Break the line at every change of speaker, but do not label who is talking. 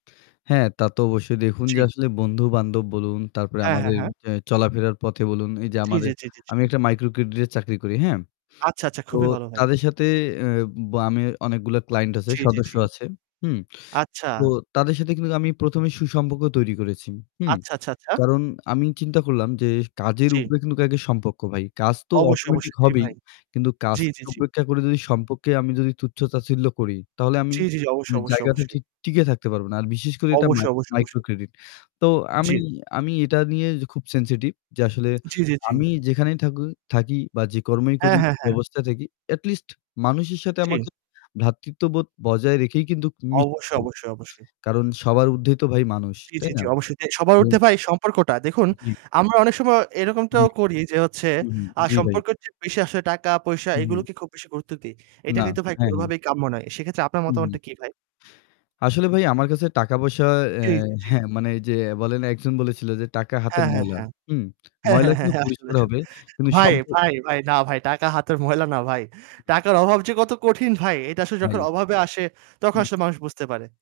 হ্যাঁ, তা তো অবশ্যই দেখুন যে
জি।
আসলে বন্ধু-বান্ধব বলুন তারপরে
হ্যাঁ, হ্যাঁ,
আমাদের
হ্যাঁ।
এ চলাফেরার পথে বলুন এই যে
জি, জি,
আমাদের
জি, জি,
আমি
জি।
একটা মাইক্রোক্রেডিটে চাকরি করি, হ্যাঁ?
আচ্ছা, আচ্ছা,
তো
খুবই ভালো ভাই।
তাদের সাথে অ্যাঁ ব আমি অনেকগুলো ক্লায়েন্ট আছে,
জি, জি,
সদস্য
জি।
আছে, হুম?
আচ্ছা।
তো তাদের সাথে কিন্তু আমি প্রথমে সুসম্পর্ক তৈরি করেছি, হুম?
আচ্ছা, আচ্ছা, আচ্ছা।
কারণ আমি চিন্তা করলাম যে কাজের
জি।
উপরে কিন্তু আগে সম্পর্ক ভাই। কাজ তো
অবশ্যই,
automatic
অবশ্যই। জি
হবেই
ভাই।
কিন্তু
জি,
কাজকে
জি, জি।
উপেক্ষা করে যদি সম্পর্কে আমি যদি তুচ্ছ-তাচ্ছিল্য করি তাহলে আমি
জি, জি,
এ
অবশ্যই, অবশ্যই,
জায়গাতে
অবশ্যই।
ঠিক টিকে থাকতে পারব না। আর বিশেষ করে এটা
অবশ্যই, অবশ্যই, অবশ্যই।
মাই-মাইক্রোক্রেডিট। তো
জি।
আমি, আমি এটা নিয়ে খুব sensitive যে আসলে
জি, জি, জি।
আমি যেখানেই থাকু থাকি বা যে কর্মই করি,
হ্যাঁ, হ্যাঁ, হ্যাঁ।
ব্যবস্থাই থাকি at least মানুষের সাথে
জি।
আমাকে ভ্রাতৃত্ববোধ বজায় রেখেই কিন্তু
অবশ্যই,
মিশবো।
অবশ্যই, অবশ্যই।
কারণ সবার ঊর্ধ্বে তো ভাই মানুষ,
জি,
তাই
জি,
না?
জি, অবশ্যই। সবার ঊর্ধ্বে ভাই এই সম্পর্কটা। দেখুন,
জি।
আমরা অনেক সময়
জি।
এরকমটাও করি যে হচ্ছে,
হুম।
আ
জি ভাই।
সম্পর্কের চেয়ে বেশি আসলে টাকা পয়সা
হু, হুম।
এগুলোকে খুব বেশি গুরুত্ব দিই। এটা
না।
কিন্তু ভাই
হ্যাঁ, হ্যাঁ।
কোনভাবেই কাম্য নয়। সেক্ষেত্রে আপনার
হু, হুম।
মতামতটা কি ভাই?
আসলে ভাই আমার কাছে টাকা-পয়সা
জি,
অ্যাঁ
জি, জি।
হ্যাঁ, মানে এই যে বলেন না একজন বলেছিল যে টাকা হাতের
হ্যাঁ, হ্যাঁ,
ময়লা,
হ্যাঁ।
হুম?
হ্যাঁ,
ময়লা
হ্যাঁ, হ্যাঁ,
কিন্তু
হ্যাঁ। আসলে,
পরিষ্কার
আসলে।
হবে কিন্তু
ভাই,
সম্পর্ক
ভাই, ভাই। না ভাই, টাকা হাতের ময়লা না ভাই। টাকার অভাব যে কত কঠিন ভাই এটা আসলে
ভাই
যখন অভাবে আসে তখন
হুম।
আসলে মানুষ বুঝতে পারে।